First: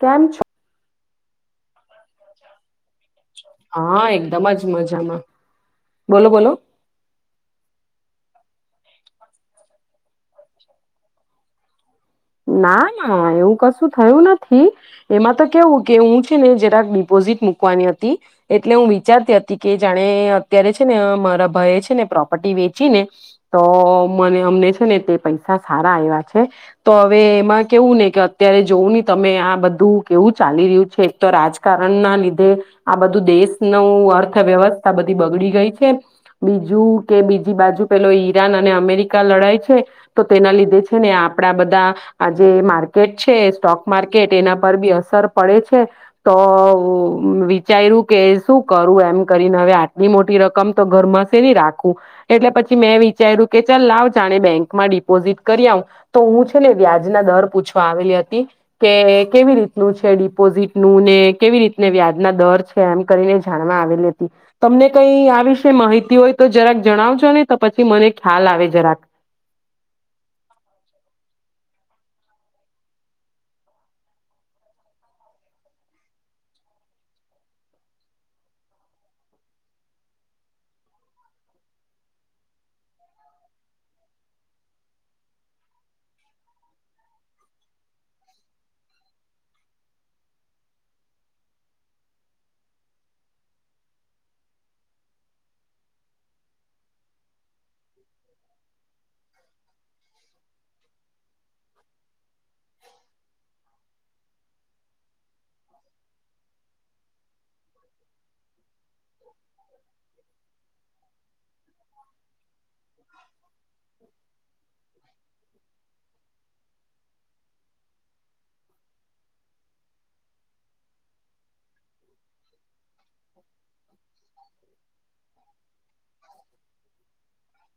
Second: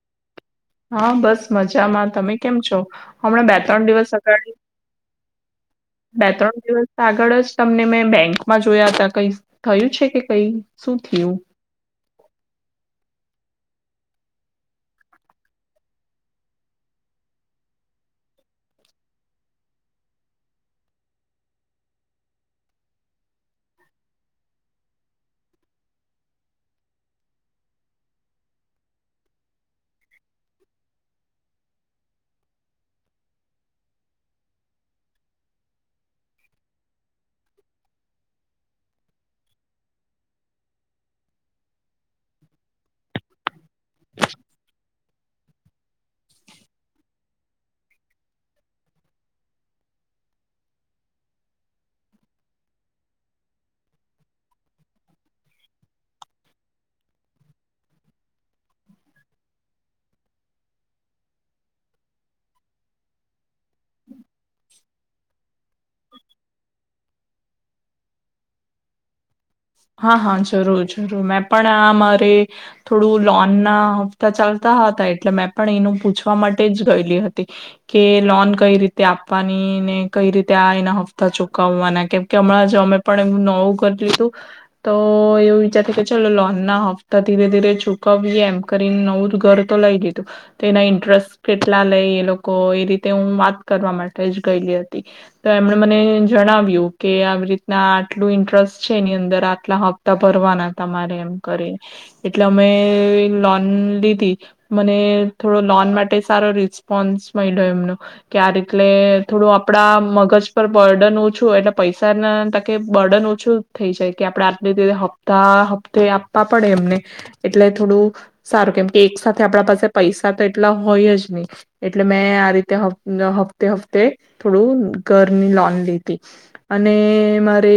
કેમ છો? હા બસ મજા. ચામાં તમે કેમ છો હમણાં બે ત્રણ હા દિવસ એકદમ આગ જ મજામાં બોલો બે બોલો ત્રણ દિવસ આગળ જ તમને મેં બેંક માં જોયા હતા કઈ થયું છે કે કઈ શું થયું ના ના એવું કશું થયું નથી એમાં તો કેવું કે હું છે ને જરાક ડિપોઝિટ મૂકવાની હતી એટલે હું વિચારતી હતી કે જાણે અત્યારે છે ને મારા ભય છે ને પ્રોપર્ટી વેચી ને તો મને અમને છે ને તે પૈસા સારા આવ્યા છે તો હવે એમાં કેવું ને કે અત્યારે જોવું ને તમે આ બધું કેવું ચાલી રહ્યું છે એક તો રાજકારણ ના લીધે આ બધું દેશનું અર્થવ્યવસ્થા બધી બગડી ગઈ છે બીજું કે બીજી બાજુ પેલો ઈરાન અને અમેરિકા લડાય છે તો તેના લીધે છે ને આપણા બધા બધા આજ માર્કેટ છે સ્ટોક માર્કેટ એના પર બી અસર પડે છે તો વિચાર્યું કે શું કરું એમ કરીને હવે આટલી મોટી રકમ તો ઘરમાંસે નની રાખવું એટલે પછી મેં વિચાર્યું કે ચાલ લાવ જાણે બેંકમાં ડિપોઝિટ કરી આવું તો હું છે ને વ્યાજના દર પૂછવા આવેલી હતી કે કેવી રીતનું છે ડિપોઝિટનુંું ને કેવી રીતને વ્યાજ ના દર છે એમ કરીને જાણવા આવેલી હતી તમને કઈ આ વિશે માહિતી હોય તો જરાક જણાવજો ને તો પછી મને ખ્યાલ આવે જરાક હા હા જરૂર જરૂર મેં પણ આ મારે થોડું લોન ના હપ્તા ચાલતા હતા એટલે મેં પણ એનું પૂછવા માટે જ ગયેલી હતી કે લોન કઈ રીતે આપવાની ને કઈ રીતે આ એના હપ્તા ચુકવવાના કેમ કે હમણાં જે અમે પણ એ નવું કર હતું તો એવું વિચાર કે ચલો લોન ના હપ્તા ધીરે ધીરે ચુકવીએ એમ કરીને નવું ઘર તો લઈ લીધું તો એના ઇન્ટરેસ્ટ કેટલા લે એ લોકો એ રીતે હું વાત કરવા માટે જ ગયેલી હતી તો એમણે મને જણાવ્યું કે આવી રીતના આટલું ઇન્ટરેસ્ટ છે એની અંદર આટલા હપ્તા ભરવાના તમારે એમ કરીને એટલે અમે લોન લીધી મને થોડો લોન માટે સારો રિસ્પોન્સ મળ્યો એમનો કે આ રીતે થોડું આપડા મગજ પર બર્ડન ઓછું એટલે પૈસા ના ત કે બર્ડન ઓછું આપણે આટ હપ્તા હપ્તે આપવા પડે એમને એટલે થોડું સારું કેમ કે એક સાથે આપડા પાસે પૈસા તો એટલા હોય જ નહી એટલે મેં આ રીતે હપ્તે હ્તે થોડું ઘરની લોન લીધી અને મારે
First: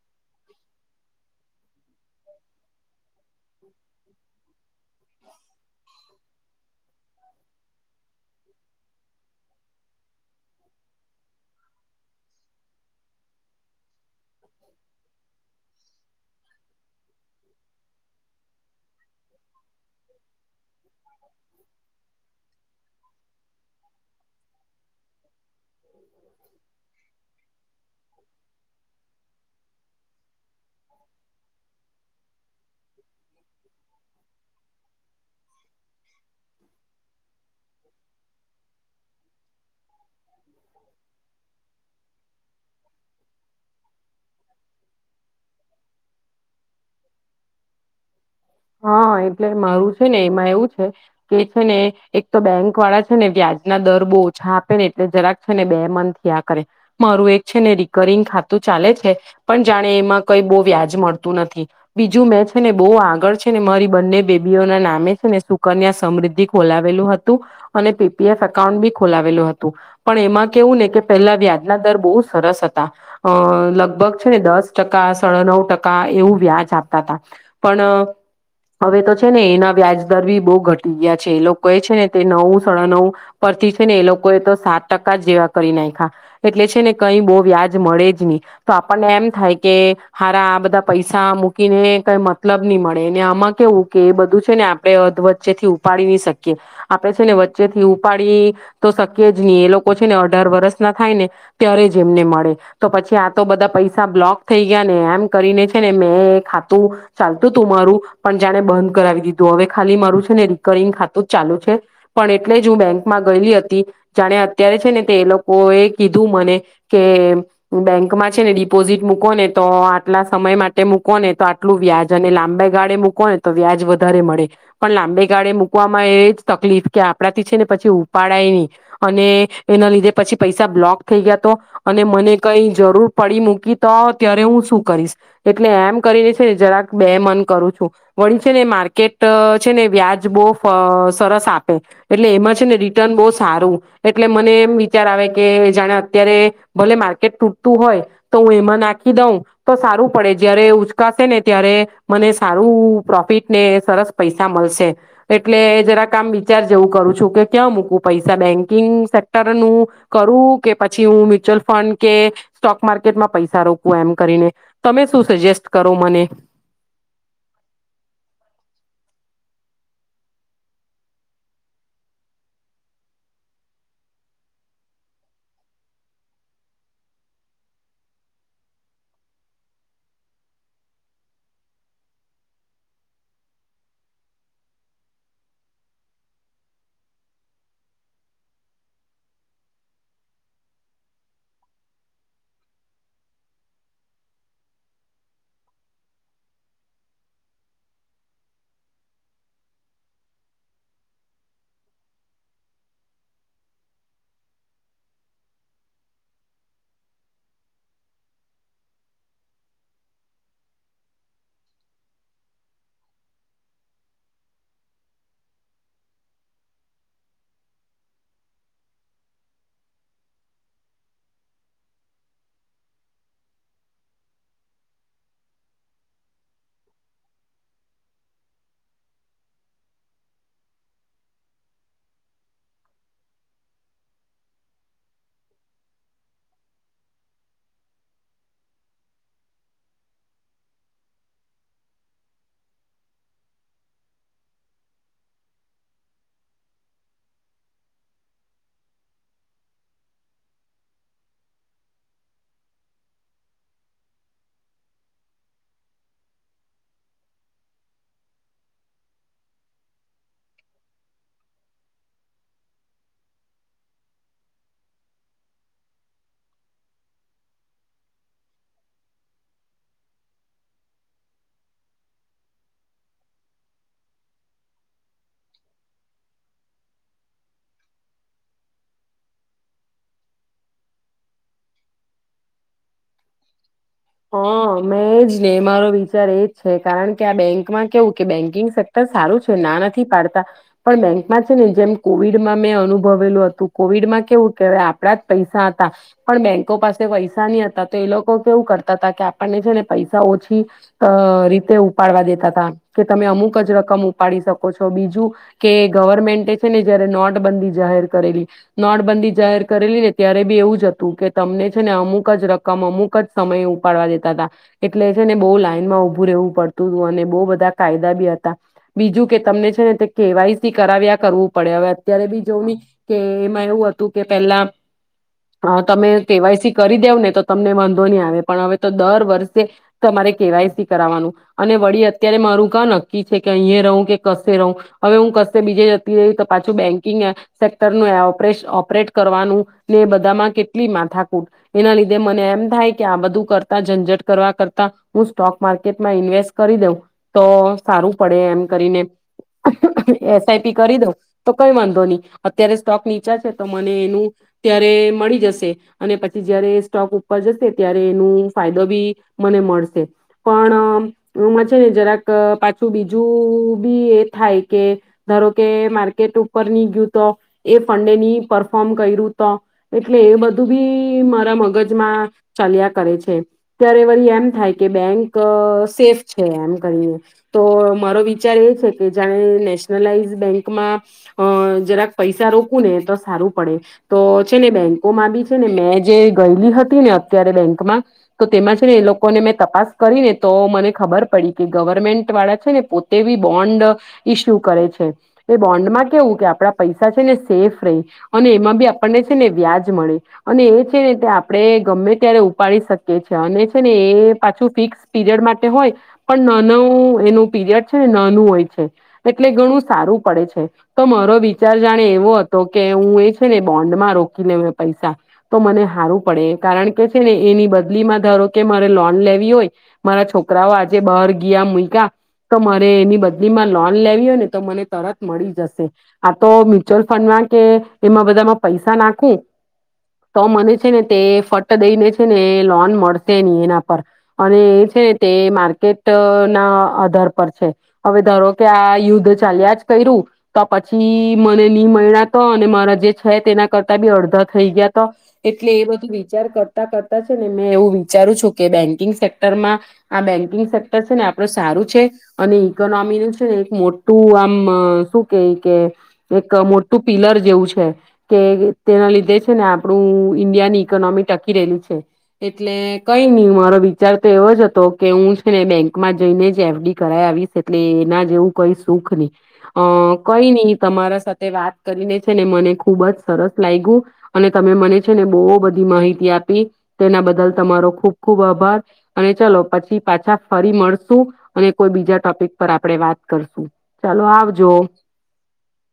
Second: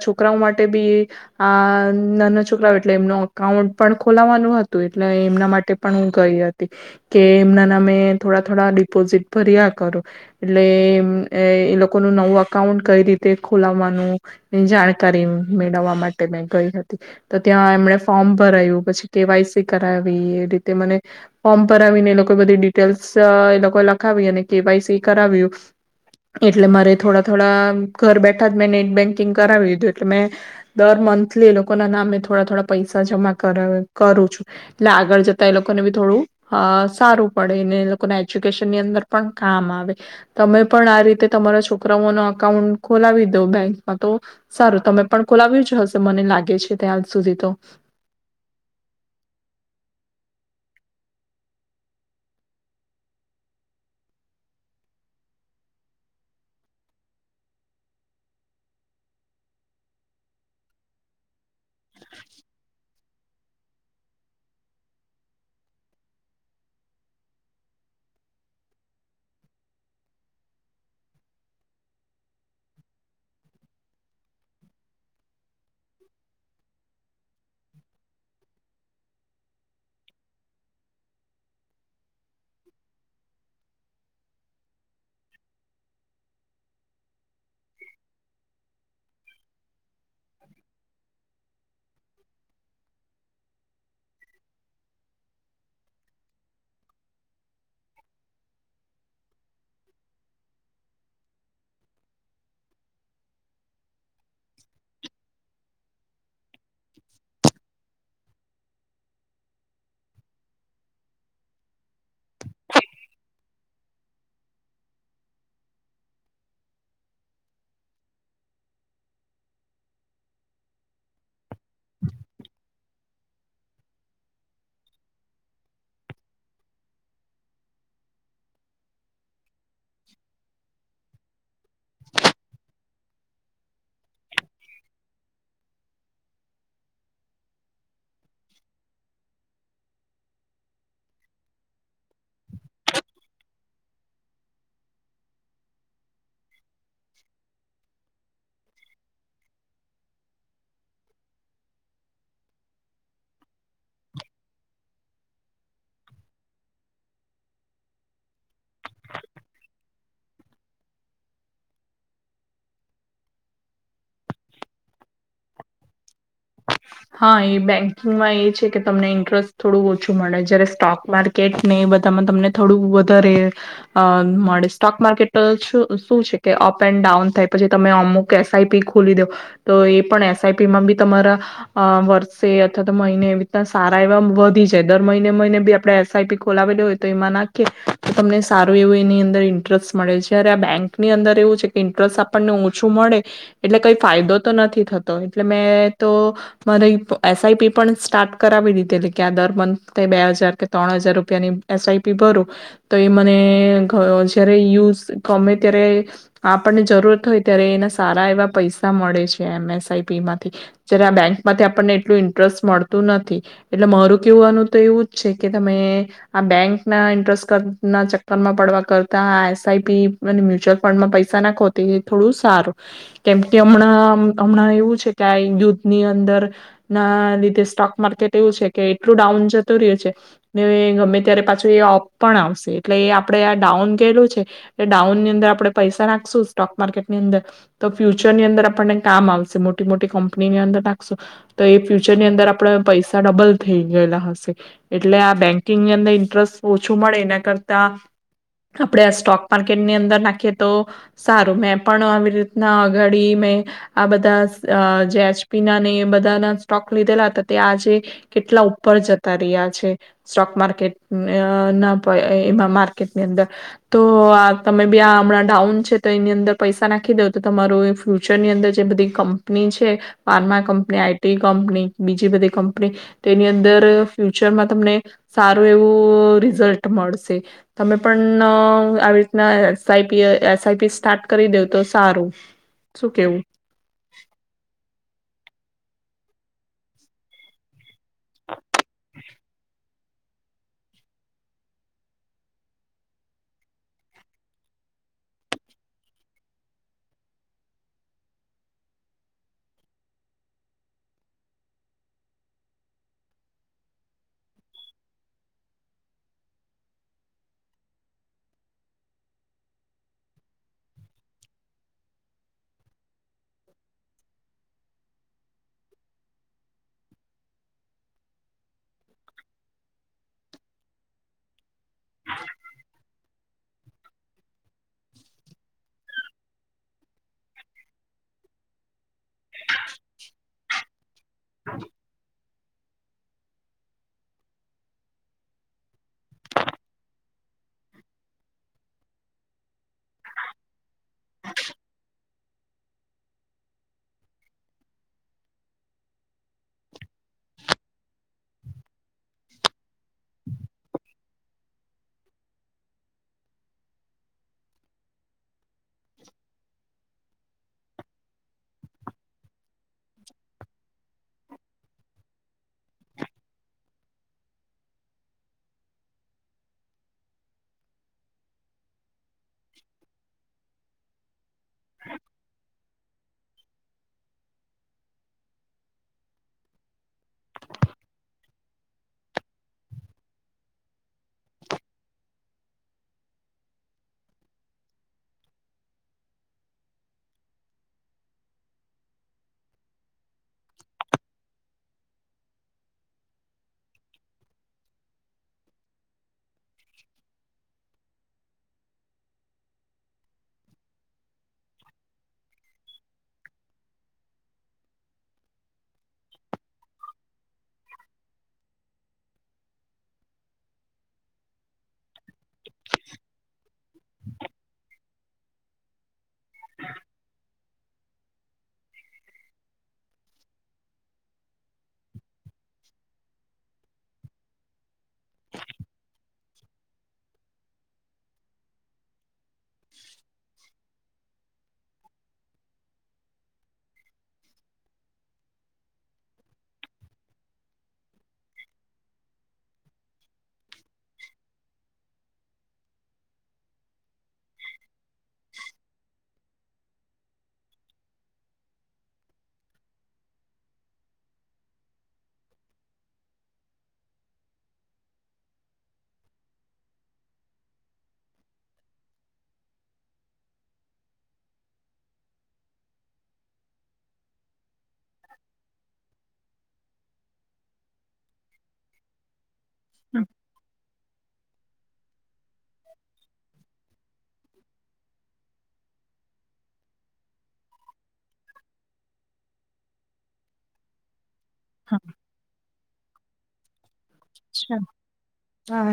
છોકરાઓ માટે બી આ નાના છોકરાઓ એટલે એમનું અકાઉન્ટ પણ ખોલાવાનું હતું એટલે એમના માટે પણ હું ગઈ હતી કે એમના નામે થોડા થોડા ડિપોઝિટ ભર્યા કરું એટલે અ એ લોકો ન નવું અકાઉન્ટ કઈ રીતે ખોલાવાનું જાણકારી મેળવવા માટે મેં ગઈ હતી તો ત્યાં એમણે ફોર્મ ભરાયું પછી કેવાયસી કરાવી એ રીતે મને ફોર્મ ભરાવીને એ લોકો બધી ડિટેલ્સ એ લોકો લખાવી અને કેવાયસી કરાવ્યું એટલે મારે થોડા થોડા ઘર બેઠા જ મેં નેટ બેંક કરાવી દીધું એટલે મેં દર મંથલી એ લોકોના નામે થોડા થોડા પૈસા જમા કર કરું છું તો સારું તમે પણ ખોલાવ્યું જ હશે મને લાગે છે ત્યાજ સુધી તો હા એટલે મારું છે ને એમાં એવું છે કે છે ને એક તો બેંક વાળા છે ને વ્યાજ ના દર મારી બંને બેબીઓ ના નામે છે ને સુકન્યા સમૃદ્ધિ ખોલાવેલું હતું અને પીપીએફ એકાઉન્ટ બી હવે તો છે ને એના વ્યાજ દર બી બહુ ઘટી ગયા છે એ લોકો એ છે ને તે નવું સડા નવ પરથી છે ને એ લોકો એ તો સાત ટકા જ જેવા કરી નાખ્યા એટલે છે ને કઈ બહુ વ્યાજ મળે જ નહી તો આ હારા આ બધા પૈસા કીને કઈ મતલબ નહી મળે. ને આમાં કેવું કે એ બધું છે ને આપડે અ વચ્ચે થી ઉપાડી નહી શકીએ આપણે છે ને વચ્ચે થી ઉપાડી તો શકીયએ જ નહી એ લોકો છે ને અઢાર વરષ ના થાય ને ત્યારે જ એમને મળે તો પછી આ તો બધા પૈસા બ્લોક થઈ ગયા ને એમ કરીને છે ને મેં ખાતું ચાલતું તું મારું પણ જાણે બંધ કરાવી દીધું હવે ખાલી મારું છે ને રિકરિંગ ખાતું જ ચાલુ છે પણ એટલે જ હું બેંકમાં ગયેલી હતી જાણે અત્યારે છે ને તે એ લોકો એ કીધું મને કે બેંકમાં છે ને ડિપોઝિટ મૂકો ને તો આટલા સમય માટે મૂકો ને તો આટલું વ્યાજ અને લાંબે ગાળે મૂક મૂકો ને તો વ્યાજ વધારે મળે પણ લાંબે ગાળે મૂકવામાં એ જ તકલીફ કે આપડાથી છે ને પછી ઉપાડાય નહી અને એના લીધે પછી પૈસા બ્લોક થઈ ગયા તો. અને મને કઈ જરૂર પડી મૂકી તો ત્યારે હું શું કરીશ એટલે એમ કરીને છે જરાક બે મન કરું છું. વળી છે ને માર્કેટ છે ને વ્યાજ બહુ સરસ આપે એટલે એમાં છે ને રિટર્ન બહુ સારું એટલે મને એમ વિચાર આવે કે જાણે અત્યારે ભલે માર્કેટ તૂટતું હોય. તો હું એમાં નાખી દઉં તો સારું પડે જયારે ઉચકાશે ને ત્યારે મને સારું પ્રોફિટ ને સરસ પૈસા મળશે એટલે જરાક આમ વિચાર જેવું કરું છું કે ક્યા મૂકું પૈસા બેન્કિંગ સેક્ટર નું કરું કે પછી હું મ્યુચ્યુઅલ ફંડ કે સ્ટોક માર્કેટમાં પૈસા રોકું એમ કરીને તમે શું સજેસ્ટ કરો મને. હા એ બેંકિંગમાં એ છે કે તમને ઇન્ટરેસ્ટ થોડું ઓછું મળે જયારે સ્ટોક માર્કેટ ને એ બધામાં તમને થોડું વધારે આ મળે સ્ટોક માર્કેટ શું છે કે અપ એન્ડ ડાઉન થાય પછી તમે અમુક એસઆઈપી ખોલી દો તો એ પણ એસઆઈપીમાં બી તમારા અ વર્ષે અથવા તો મહિને એ રીતના સારા એવા વધી જાય દર મહિને મહિને બી આપણે એસ આઈ પી ખોલાવેલી હોય તો એમાં નાખીએ તો તમને સારું એવું એની અંદર ઇન્ટરેસ્ટ મળે જયારે આ બેંકની અંદર એવું છે કે ઇન્ટરેસ્ટ આપણને ઓછું મળે એટલે કઈ ફાયદો તો નથી થતો એટલે મેં તો મને એસ આઈ પી પણ સ્ટાર્ટ કરાવી દીધેલી કે આ દર મંથ બે હજાર કે ત્રણ હજાર રૂપિયાની એસ આઈ પી ભરું તો એ મને જય્યારે યુઝ ગમે ત્યારે આપણને જરૂરત હોય ત્યારે એના સારા એવા પૈસા મળે છે એમ એસ આઈ પી માંથી જયારે આ બેંક માંથી આપણને એટલું ઇન્ટરેસ્ટ મળતું નથી એટલે મારું કેહેવુંવાનું તો એવું જ છે કે તમે આ બેંકના ઇન્ટરેસ્ટના ચક્કરમાં પડવા કરતા આ એસ આઈ પી અને મ્યુચ્યુઅલ ફંડમાં પૈસા નાખો તે એ થોડું સારું કેમકે હમણાં હમણાં એવું છે કે આ યુદ્ધની અંદર ના લીધે સ્ટોક માર્કેટ એવું છે કે એટલું ડાઉન જતું રહ્યું છે ને ગમે ત્યારે પાછું એ અપ પણ આવશે એટલે એ આપણેે આ ડાઉન કેલું છે એ ડાઉન ની અંદર આપણે પૈસા નાખશું સ્ટોક માર્કેટ ની અંદર તો ફ્યુચર ની અંદર આપણને કામ આવશે મોટી મોટી કંપનીની અંદર નાખ નાખશું તો એ ફ્યુચરની અંદર આપણે પૈસા ડબલ થઈ ગયેલા હશે એટલે આ બેન્કિંગની અંદર ઇન્ટરેસ્ટ ઓછું મળે એના કરતા આપણે આ સ્ટોક માર્કેટની અંદર નાખીએ તો સારું મેં પણ આવી રીતના આ ગાડી મે આ બધા આ જે [unintelligible] ની ના ને બધાના સ્ટોક લીધેલા હતા તે આજે કેટલા ઉપર જતા રહ્યા છે સ્ટોક માર્કેટ ના એમાં માર્કેટની અંદર તો તમે બી આ હમણાં ડાઉન છે તો એની અંદર પૈસા નાખી દવ તો તમારું ફ્યુચરની અંદર જે બધી કંપની છે. ફાર્મા કંપની, આઈટી કંપની બીજી બધી કંપની, તો એની અંદર ફ્યુચરમાં તમને સારું એવું રિઝલ્ટ મળશે તમે પણ ણ આવી રીતના S I P S I P start કરી દેવ તો સારું, શું કેવું? હા મેં એજ ને મારો વિચાર એ જ છે કારણ કે આ બેંકમાં કેવું કે બેન્કિંગ સક્ટર સારું છે ના નથી પાડતા, પણ બેંકમા છે ને જેમ કોવિડમાં મેં અનુભવેલું હતું, કોવિડમાં કેવું કેહવે [unintelligible] આપડા જ પૈસા હતા, પણ બેંકો પાસે પૈસા નિ હતા તો એ લોકો કેવું કરતા કરતા આપને જેને પૈસા ઓછી અ રીતે ઉપાડવા દેતાતા, કે તમે અમુક જ રકમ ઉપાડી શકો છો, બીજું કે ગવર્મેન્ટે છે ને જયારે નોટબંધી જાહેર કરેલી, નોટબંધી જાહેર કરેલી ને ત્યારે બી એવું જ હતું કે તમને છે ને અમુક જ રકમ અમુક જ સમયે [unintelligible] ઉપાડવા દેતાતા, એટલે છે ને બહુ લાઈનમાં ઊભું રહેવું પડતું, અને બો બધા કાયદા બી હતા, બીજું કે તમને છે ને તે કેવાયસી કરાવ્યા કરવું પડે, હવે અત્યારે બી જોવની કે એમાં એવું હતું કે પેલા, અ તમે કેવાયસી કરી દેવ ને તો તમને વાંધો નિ આવે પણ હવે તો દર વર્ષે તમારે કેવાયસી કરાવવાનું. અને વળી અત્યારે મારું કા નક્કી છે કે અંયે રવ કે કશે રવ, હવે હું કશે બીજે જતી રય તો પાછું બેંકિંગ અ સેક્ટર [unintelligible] ઓર્પોરેશ ઓપરેટ કરવાનું, ને એ બધામાં કેટલી માથાકૂટ, એના લીધે મને એમ થાય કે આ બધું કરતા જનજટ કરવા કરતા, હું સ્ટોક માર્કેટમાં ઈન્વેસ્ટ કરી દઉં, તો સારું પડે એમ કરીને [unintelligible] એસઆઈપી કરી દઉ તો કઈ વાંધો નિ, અત્યારે સ્ટોક નીચા છે તો મને એનું ત્યારે મળી જશે, અને પછી જયારે સ્ટોક ઉપર જશે ત્યારે એનું ફાયદો બી મને મળ [unintelligible] પણ અમ એવુંમા છે ને જરાક અ પાછું બીજું બી એ થાય કે, ધારો કે માર્કેટ ઉપર ની ગયું તો, એ ફંડે ની પરફોર્મ કર્યું તો, એટલે એ બધું બી મારા મગજમાં ચાલ્યા કરે છે. [unintelligible] ત્યારે વરી એમ થાય, કે બેંક અ સેફ છે એમ કરીએ, તો મારો વિચાર એ છે કે જાણે નેશનલાઈઝ બેંકમાં અ જરાક પૈસા રોકું ને તો સારું પડે, તો છે ને બેંકોમાં બી છે ને મેં જે ગયેલી હતી ને અત્યારે બેંકમાં તો તેમાં છે ને એ લોકોને મેં તપાસ કરી ને તો મને ખબર પડી કે ગવર્મેન્ટ વાળા છે ને પોતે બી બોન્ડ અ ઈસ્યુ કરે છે, એ બોન્ડ માં કેવું કે આપળા પૈસા છે ને સેફ રય, અને એમાં બી આપણને છે ને વ્યાજ મળે અને એ છે ને તે આપળે ગમે ત્યારે ઉપાડી શક કે છે અને છે ને એ પાછું ફિક્સ પીરિયડ માટે હોય, પણ નાનું એનું પીરિયડ છે ને નાનું હોય છે, એટલે ઘણું સારું પડે છે, તો મારો વિચાર જાણે એવો હતો કે હું એ છે ને બોન્ડમાં રોકી [unintelligible] પૈસા તો મને હારું પડે, કારણ કે છે ને એની [unintelligible] બદલીમાં ધાર કે મારે લોન લેવી હોય, મારા છોકરાઓ આજે બાર ગિયા મુય્કા તો મારે એની બદલીમાં લોન લેવી હોય ને તો મને તરત મળી જશે આ તો મ્યુઅલ ફંડ માં કે, એમાં બધામાં પૈસા નાખું તો મનેજ છે ને તે ફટ દેને છે ને લોન મળશે નિ એના પર, અને એ છેને તે માર્કેટ અ ના આધાર પર છે, હવે ધારો કે આ યુદ્ધ ચાલ્યા જ કર્યું તો પછી મને ની મૈળા તો, અને મારા જે છે તેના કરતા બી અડધા થઈ ગયા તો, એટલે એ બધું વિચાર કરતા કરતા જ [unintelligible] મેં એવું વિચારું છું કે બેંકિંગ સેક્ટરમાં આ બેન્કિંગ સેક્ટર છે ને આપડું સારું છે, અને ઈકોનોમીનું છે ને એક મોટું આમ અ શું કઈ કે એક મોટું પિલર જેવું છે, કે તેના લીધે છે ને આપળુ ઈન્ડિયાની ઈકોનોમી ટકી રહેલી છે. એટલે કઈ નિ મારો વિચાર તો એવો જ હતો કે ઉુ છે ને બેંકમાં જઈને જ એફડી કરાય આવીશ એટલે એના જેવું કઈ સુખ નિ. અ કઈ નિ તમારા સાથ તે વાત કરીને છે ને મને ખુબ જ સરસ લાયગુ, અને તમે મને છે ને બો બધી માહિતી આપી તેના બદલ તમારો ખુબ ખુબ આભાર, અને ચલો પછી પાછા ફરી મળશું અને કોઈ બીજા ટોપિક પર આપ આપળે વાત કરશું ચાલો આવજો. અચ્છા હા